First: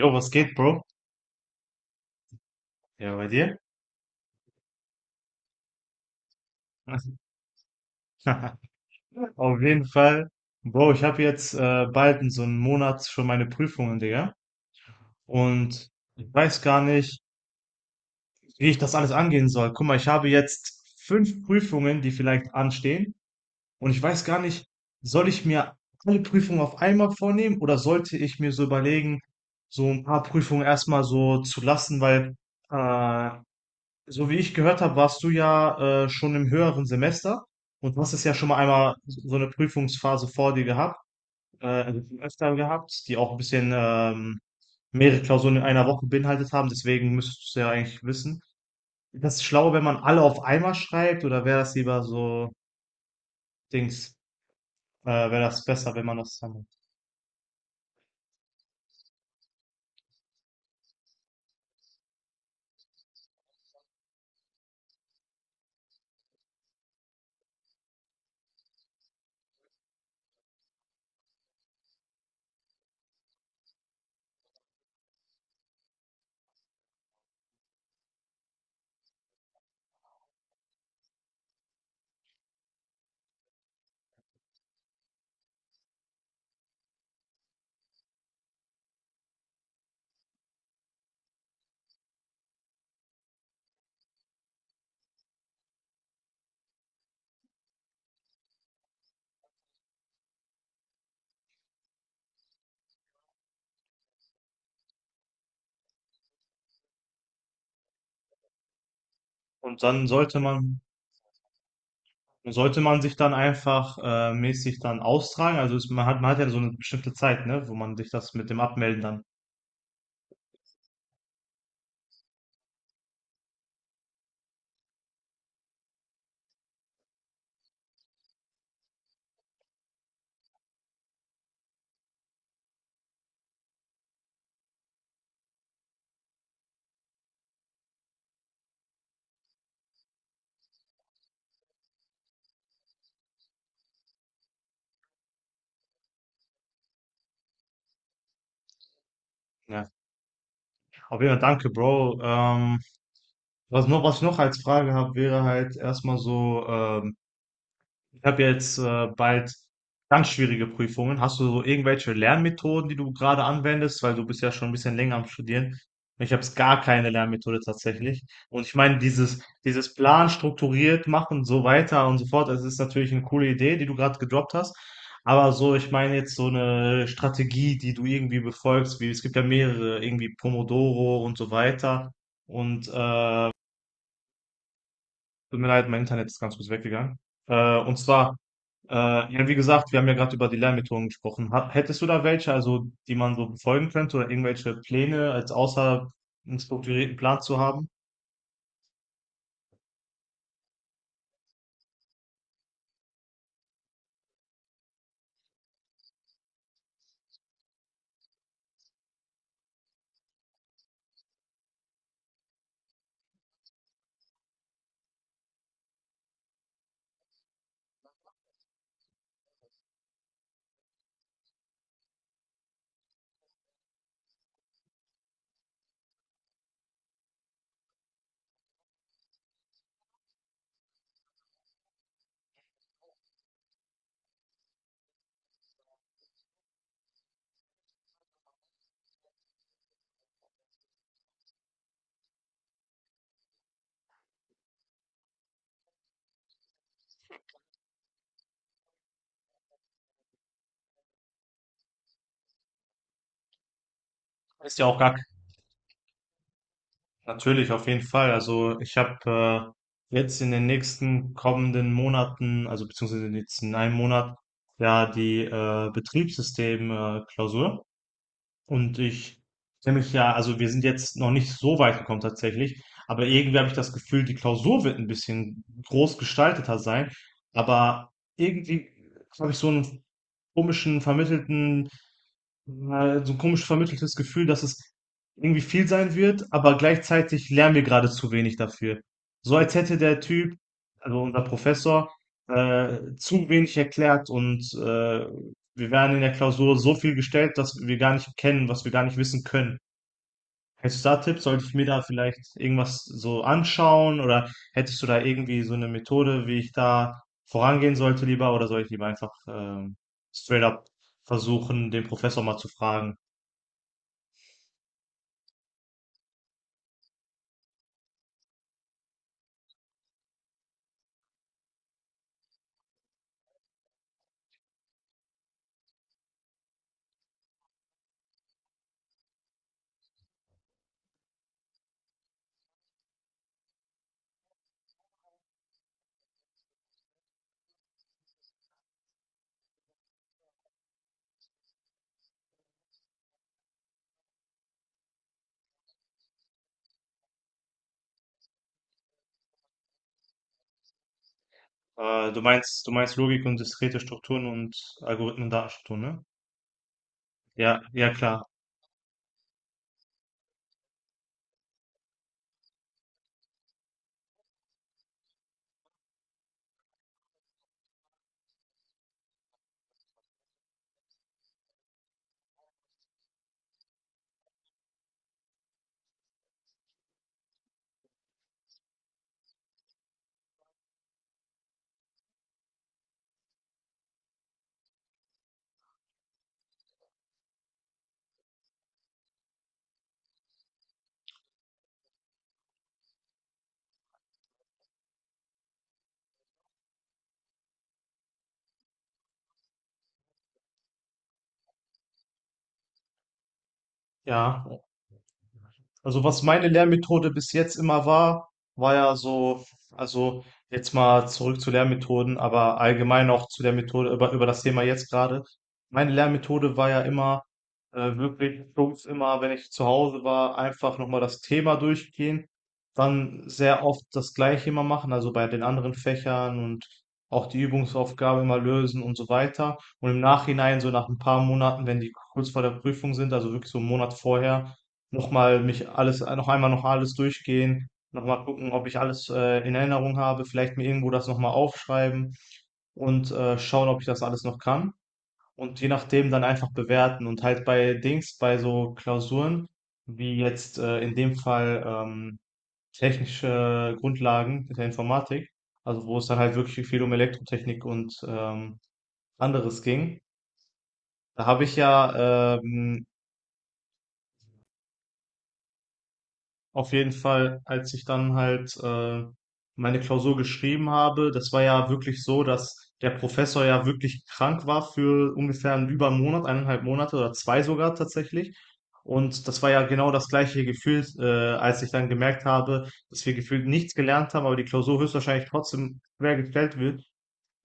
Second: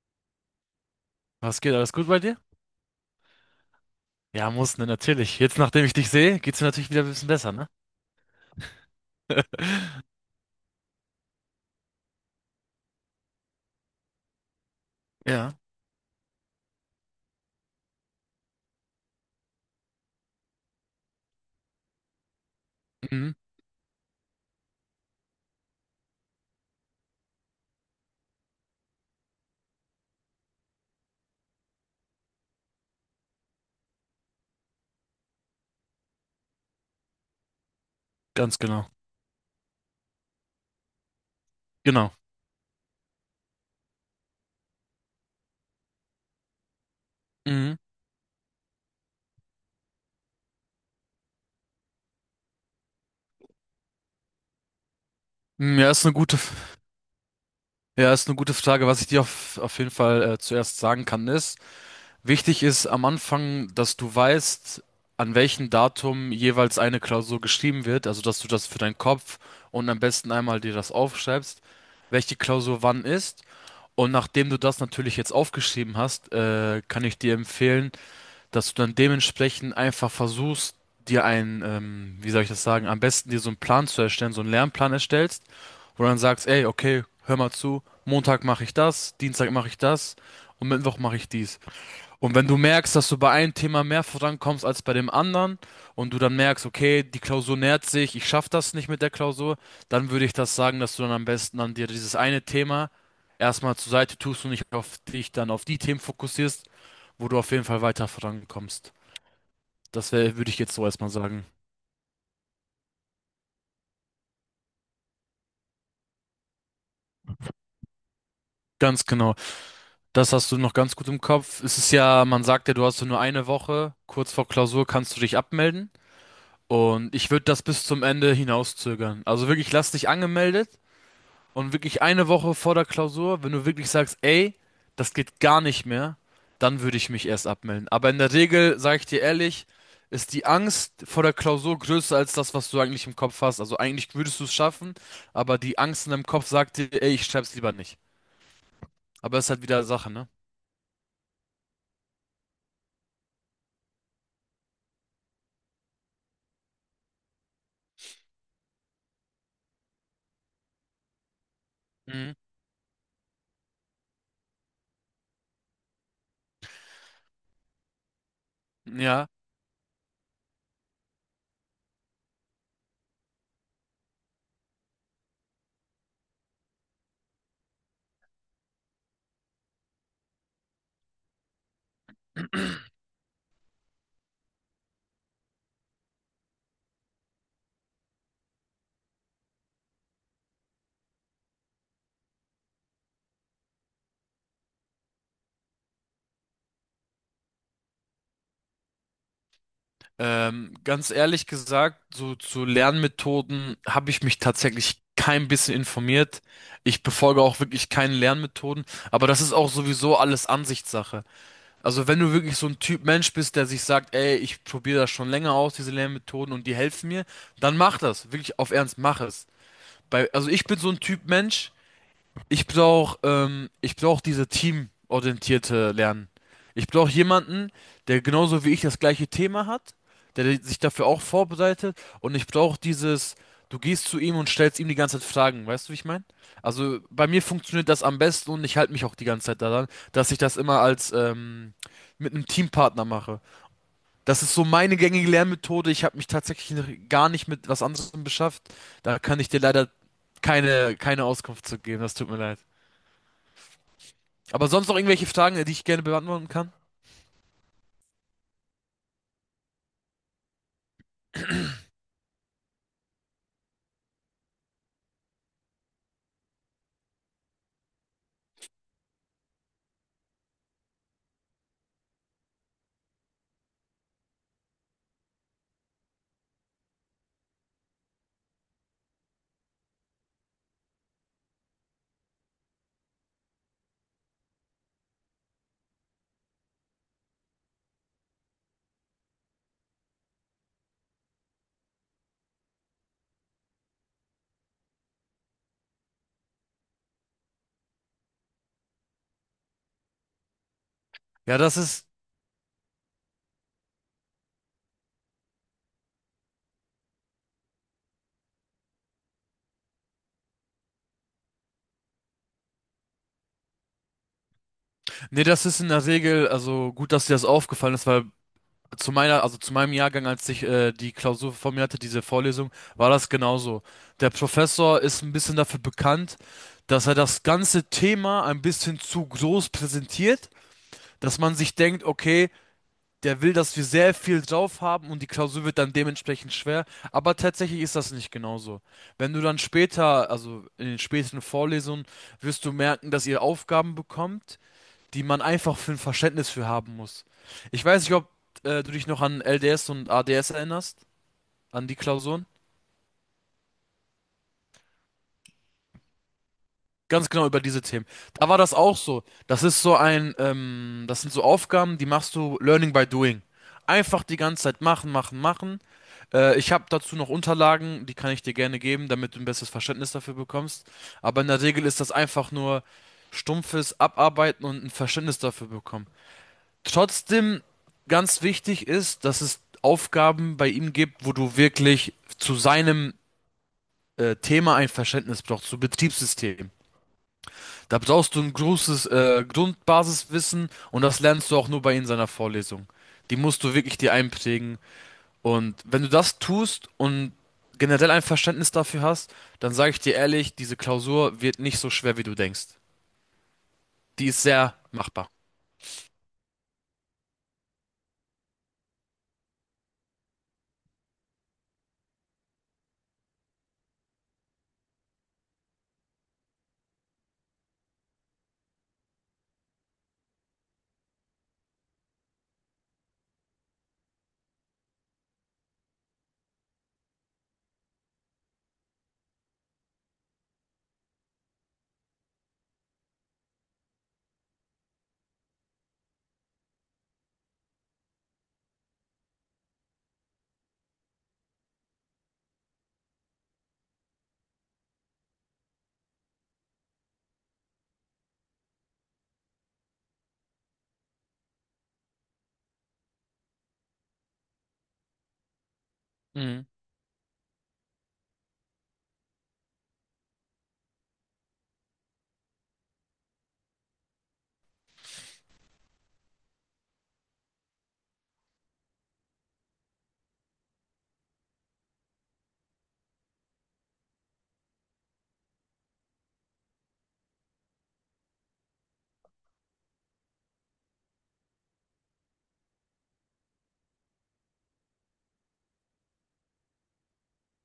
Jo, was geht, Bro? Was geht? Alles gut bei dir? Ja, bei dir? Ja, muss, ne, natürlich. Jetzt, nachdem ich dich sehe, geht's mir natürlich wieder ein bisschen besser, ne? Auf jeden Fall. Bro, ich habe jetzt bald in so einem Monat schon meine Prüfungen, Digga. Ja. Und ich weiß gar nicht, wie ich das alles angehen soll. Guck mal, ich habe jetzt fünf Prüfungen, die vielleicht anstehen. Mhm. Und ich weiß gar nicht, soll ich mir alle Prüfungen auf einmal vornehmen oder sollte ich mir so überlegen, so ein paar Prüfungen erstmal so zu lassen, weil äh, so wie ich gehört habe, warst du ja schon im höheren Semester und du hast es ja schon mal Ganz genau. einmal so eine Prüfungsphase vor dir gehabt, also Genau. schon öfter gehabt, die auch ein bisschen mehrere Klausuren in einer Woche beinhaltet haben. Deswegen müsstest du es ja Mhm. eigentlich wissen. Ist das schlau, wenn man alle auf einmal schreibt oder wäre das lieber so Dings, wäre das Mm, ja, besser, wenn man das dann macht? Ist eine gute Frage. Was ich dir auf jeden Fall zuerst sagen kann, ist, wichtig ist am Anfang, dass du weißt, an welchem Datum jeweils eine Klausur geschrieben wird. Also, dass du das für deinen Kopf und am besten einmal dir das aufschreibst, welche Klausur wann ist. Und nachdem du das natürlich jetzt aufgeschrieben hast, kann ich dir empfehlen, dass du dann dementsprechend einfach versuchst, dir einen, wie soll ich das sagen, am besten dir so einen Plan zu erstellen, so einen Lernplan erstellst, wo du dann sagst, ey, okay, hör mal zu, Montag mache ich das, Dienstag mache ich das und Mittwoch mache ich dies. Und wenn du merkst, dass du bei einem Thema mehr vorankommst als bei dem anderen und du dann merkst, okay, die Klausur nähert sich, ich schaffe das nicht mit der Klausur, dann würde ich das sagen, dass du dann am besten an dir dieses eine Thema erstmal zur Seite tust und nicht auf dich dann auf die Themen fokussierst, wo du auf jeden Fall weiter vorankommst. Und dann Das sollte würde ich jetzt man so erstmal sagen. sollte man sich dann einfach mäßig dann austragen. Also man hat ja so eine bestimmte Zeit, ne, wo man sich das mit dem Abmelden Ganz dann genau. Das hast du noch ganz gut im Kopf. Es ist ja, man sagt ja, du hast so nur eine Woche. Kurz vor Klausur kannst du dich abmelden. Und ich würde das bis zum Ende hinauszögern. Also wirklich, lass dich angemeldet und wirklich eine Woche vor der Klausur, wenn du wirklich sagst, ey, das geht gar nicht mehr, dann würde ich mich erst abmelden. Aber in der Regel, sage ich dir ehrlich, ist die Angst vor der Klausur größer als das, was du eigentlich im Kopf hast. Also eigentlich würdest du es schaffen, aber die Angst in deinem Kopf sagt dir, ey, ich schreib's lieber nicht. Aber es ist halt wieder ja. Sache, ne? Auf jeden Fall, danke, Bro. Was ich noch als Frage habe, wäre halt erstmal so. Ich habe jetzt bald ganz schwierige Prüfungen. Hast du so irgendwelche Mhm. Lernmethoden, die du gerade anwendest? Weil du bist ja schon ein bisschen länger am Studieren. Ich habe gar keine Lernmethode tatsächlich. Und ich meine, Ja, dieses Plan strukturiert machen und so weiter und so fort, das ist natürlich eine coole Idee, die du gerade gedroppt hast. Aber so, ich meine jetzt so eine Strategie, die du irgendwie befolgst, wie es gibt ja mehrere, irgendwie Pomodoro und so weiter. Und tut mir leid, mein Internet ist ganz kurz weggegangen. Und zwar, ja, wie gesagt, wir haben ja gerade über die Lernmethoden gesprochen. Hättest du da welche, also die man so befolgen könnte oder irgendwelche Pläne als außer einen strukturierten Plan zu haben? Ganz ehrlich gesagt, so zu Lernmethoden habe ich mich tatsächlich kein bisschen informiert. Ich befolge auch wirklich keine Lernmethoden, aber das ist auch sowieso alles Ansichtssache. Also wenn du wirklich so ein Typ Mensch bist, der sich sagt, ey, ich probiere das schon länger aus, diese Lernmethoden und die helfen mir, dann mach das, wirklich auf Ernst, mach es. Also ich bin so ein Typ Mensch. Ich brauch diese teamorientierte Lernen. Ich brauche jemanden, der genauso wie ich das gleiche Thema hat, der sich dafür auch vorbereitet und ich brauche dieses, du gehst zu ihm und stellst ihm die ganze Zeit Fragen, weißt du, wie ich meine? Also bei mir funktioniert das am besten und ich halte mich auch die ganze Zeit daran, dass ich das immer als mit einem Teampartner mache. Das ist so meine gängige Lernmethode. Ich habe mich tatsächlich noch gar nicht mit was anderem beschäftigt. Da kann ich dir leider keine Auskunft zu geben. Das tut mir leid. Aber Ist ja sonst noch auch gar irgendwelche Fragen, die ich gerne beantworten kann? natürlich auf jeden Fall. Also ich habe jetzt in den nächsten kommenden Monaten, also beziehungsweise in den letzten einem Monat, ja die Betriebssystem Klausur. Und ich kenne mich ja, also wir sind jetzt noch nicht so weit gekommen tatsächlich, aber irgendwie habe ich das Gefühl, die Klausur wird ein bisschen groß gestalteter sein, aber irgendwie habe ich komischen vermittelten, so ein komisch vermitteltes Gefühl, dass es irgendwie viel sein wird, aber gleichzeitig lernen wir gerade zu wenig dafür. So als hätte der Typ, also unser Professor, zu wenig erklärt und wir werden in der Klausur so viel gestellt, dass wir gar nicht kennen, was wir gar nicht wissen können. Hättest du da Tipps? Ja, Sollte ich mir da vielleicht irgendwas so anschauen oder hättest du da irgendwie so eine Methode, wie ich da vorangehen sollte lieber oder soll ich lieber einfach straight up versuchen, den Professor mal zu fragen? nee, das ist in der Regel, also gut, dass dir das aufgefallen ist, weil also zu meinem Jahrgang, als ich die Klausur vor mir hatte, diese Vorlesung, war das genauso. Der Professor ist ein bisschen dafür bekannt, dass er das ganze Thema ein bisschen zu groß präsentiert, dass man sich denkt, okay, der will, dass wir sehr viel drauf haben und die Klausur wird dann dementsprechend schwer. Aber tatsächlich ist das nicht genauso. Wenn du dann später, also in den späteren Vorlesungen, wirst du merken, dass ihr Aufgaben bekommt, die man einfach für ein Verständnis für haben muss. Ich weiß nicht, ob du dich noch an LDS und ADS erinnerst, an die Äh, du Klausuren. meinst, du meinst Logik und diskrete Strukturen und Algorithmen und Datenstrukturen, ne? Ganz genau über Ja, diese Themen. ja klar. Da war das auch so. Das sind so Aufgaben, die machst du Learning by Doing. Einfach die ganze Zeit machen, machen, machen. Ich habe dazu noch Unterlagen, die kann ich dir gerne geben, damit du ein besseres Verständnis dafür bekommst. Aber in der Regel ist das einfach nur stumpfes Abarbeiten und ein Verständnis dafür bekommen. Trotzdem ganz wichtig ist, dass es Aufgaben bei ihm gibt, wo du wirklich zu seinem Thema ein Verständnis brauchst, zu Betriebssystem. Da brauchst du ein großes Grundbasiswissen und das lernst du auch nur bei ihm in seiner Vorlesung. Die musst du wirklich dir einprägen. Und wenn du das tust und generell ein Verständnis dafür hast, dann sage ich dir ehrlich, diese Klausur wird nicht so schwer, wie du denkst. Die ist Ja. sehr machbar. Also was meine Lernmethode bis jetzt immer war, war ja so, also jetzt mal zurück zu Lernmethoden, aber allgemein auch zu der Methode, über das Thema jetzt gerade. Meine Lernmethode war ja immer wirklich stumpf immer, wenn ich zu Hause war, einfach nochmal das Thema durchgehen, dann sehr oft das Gleiche immer machen, also bei den anderen Fächern und auch die Übungsaufgabe immer lösen und so weiter. Und im Nachhinein, so nach ein paar Monaten, wenn die kurz vor der Prüfung sind, also wirklich so einen Monat vorher, nochmal mich alles, noch einmal noch alles durchgehen, nochmal gucken, ob ich alles in Erinnerung habe, vielleicht mir irgendwo das nochmal aufschreiben und schauen, ob ich das alles noch kann. Und je nachdem dann einfach bewerten und halt bei Dings, bei so Klausuren, wie jetzt in dem Fall technische Grundlagen der Informatik, also wo es dann halt Mhm. wirklich viel um Elektrotechnik und anderes ging. Da habe ich ja auf jeden Fall, als ich dann halt meine Klausur geschrieben habe, das war ja wirklich so, dass der Professor ja wirklich krank war für ungefähr einen über einen Monat, eineinhalb Monate oder zwei sogar tatsächlich. Und das war ja genau das gleiche Gefühl, als ich dann gemerkt habe, dass wir gefühlt nichts gelernt haben, aber die Klausur höchstwahrscheinlich trotzdem quer gestellt wird.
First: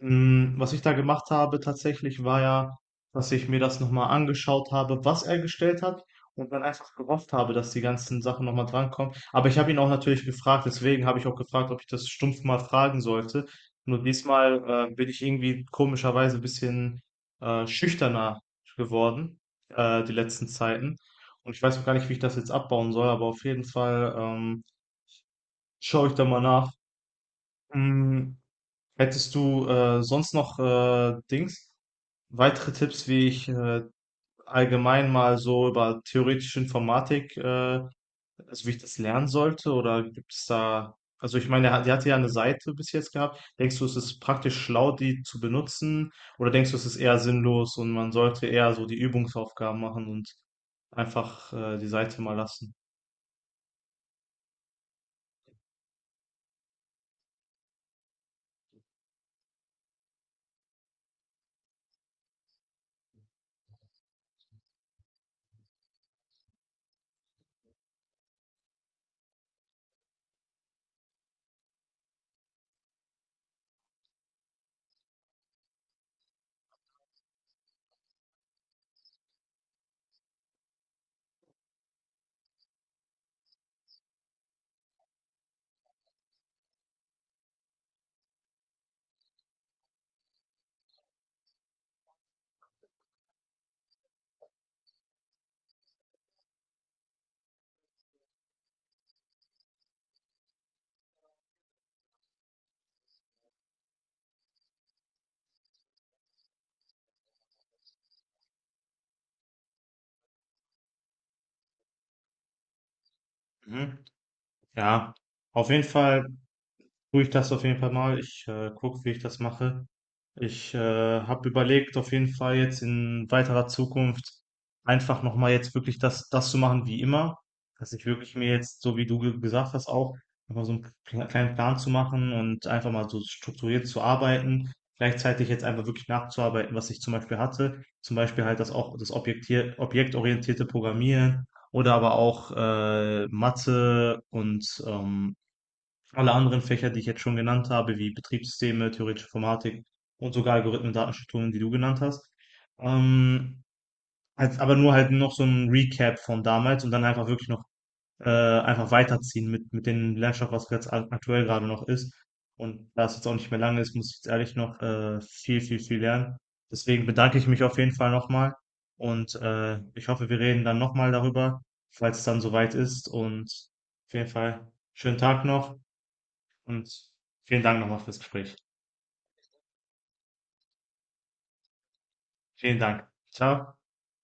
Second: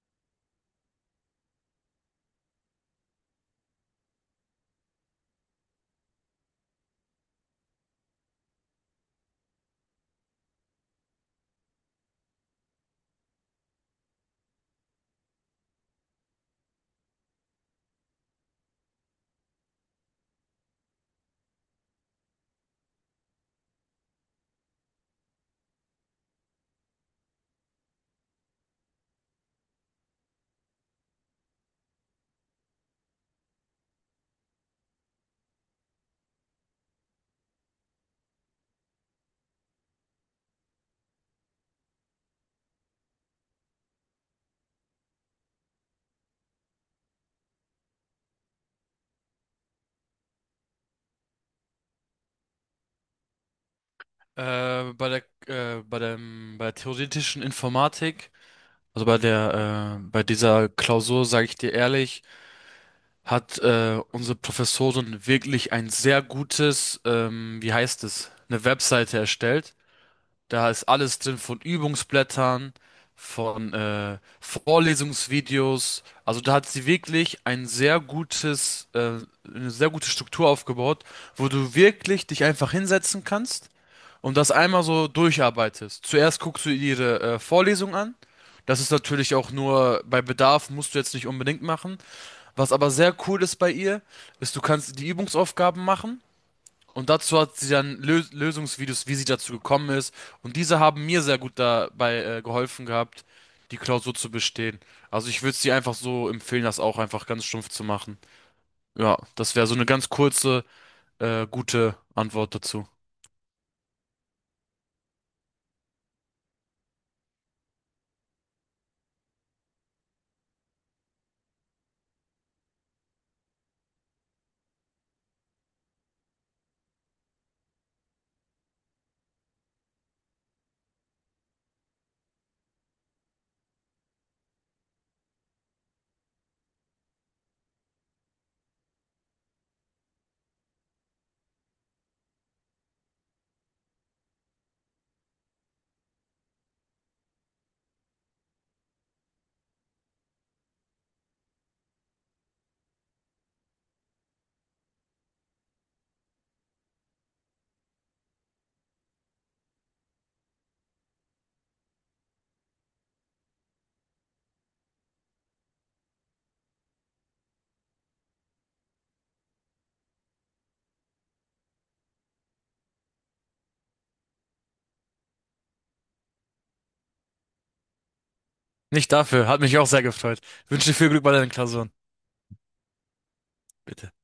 Was ich da gemacht habe tatsächlich, war ja, dass ich mir das nochmal angeschaut habe, was er gestellt hat und dann einfach gehofft habe, dass die ganzen Sachen nochmal drankommen. Aber ich habe ihn auch natürlich gefragt, deswegen habe ich auch gefragt, ob ich das stumpf mal fragen sollte. Nur diesmal bin ich irgendwie komischerweise ein bisschen schüchterner geworden, die letzten Zeiten. Und ich weiß auch gar nicht, wie ich das jetzt abbauen soll, aber auf jeden Fall schaue ich da mal nach. Hm, hättest du sonst noch Dings? Weitere Tipps, wie ich allgemein mal so über theoretische Informatik, also wie ich das lernen sollte, oder gibt es da, also ich meine, die hatte ja eine Seite bis jetzt gehabt. Denkst du, es ist praktisch schlau, die zu benutzen, oder denkst du, es ist eher sinnlos und man sollte eher so die Übungsaufgaben machen und einfach die Seite mal lassen? Äh, bei der, bei der theoretischen Informatik, also bei dieser Klausur, sage ich dir ehrlich, hat unsere Professorin wirklich, wie heißt es, eine Webseite erstellt. Da ist alles drin von Übungsblättern, von Vorlesungsvideos. Also da hat sie wirklich eine sehr gute Struktur aufgebaut, wo du wirklich dich einfach hinsetzen kannst und das einmal so durcharbeitest. Zuerst guckst du ihre Vorlesung an. Das ist natürlich auch nur bei Bedarf, musst du jetzt nicht unbedingt machen. Was aber sehr cool ist bei ihr, ist, du kannst die Übungsaufgaben machen und dazu hat sie dann Lö Lösungsvideos, wie sie dazu gekommen ist. Und diese haben mir sehr gut dabei geholfen gehabt, die Klausur zu bestehen. Also ich würde es dir einfach so empfehlen, das auch einfach ganz stumpf zu machen. Ja, das wäre so eine ganz kurze, gute Antwort dazu. Mhm. Ja, auf jeden Fall. Tue ich das auf jeden Fall mal. Ich gucke, wie ich das mache. Ich habe überlegt, auf jeden Fall jetzt in weiterer Zukunft einfach nochmal jetzt wirklich das zu machen wie immer. Dass ich wirklich mir jetzt, so wie du gesagt hast, auch einfach so einen kleinen Plan zu machen und einfach mal so strukturiert zu arbeiten. Gleichzeitig jetzt einfach wirklich nachzuarbeiten, was ich zum Beispiel hatte. Zum Beispiel halt das auch das objektorientierte Programmieren oder aber auch Mathe und alle anderen Fächer, die ich jetzt schon genannt habe, wie Betriebssysteme, theoretische Informatik und sogar Algorithmen, Datenstrukturen, die du genannt hast. Ähm, aber nur halt noch so ein Recap von damals und dann einfach wirklich noch einfach weiterziehen mit dem Lernstoff, was jetzt aktuell gerade noch ist. Und da es jetzt auch nicht mehr lange ist, muss ich jetzt ehrlich noch viel, viel, viel lernen. Deswegen bedanke ich mich auf jeden Fall nochmal und ich hoffe, wir reden dann nochmal darüber, falls es dann soweit ist. Und auf jeden Fall schönen Tag noch. Und vielen Dank nochmal fürs Gespräch. Nicht dafür, hat mich auch sehr gefreut. Wünsche dir viel Glück bei deinen Klausuren. Vielen Dank. Ciao. Bitte.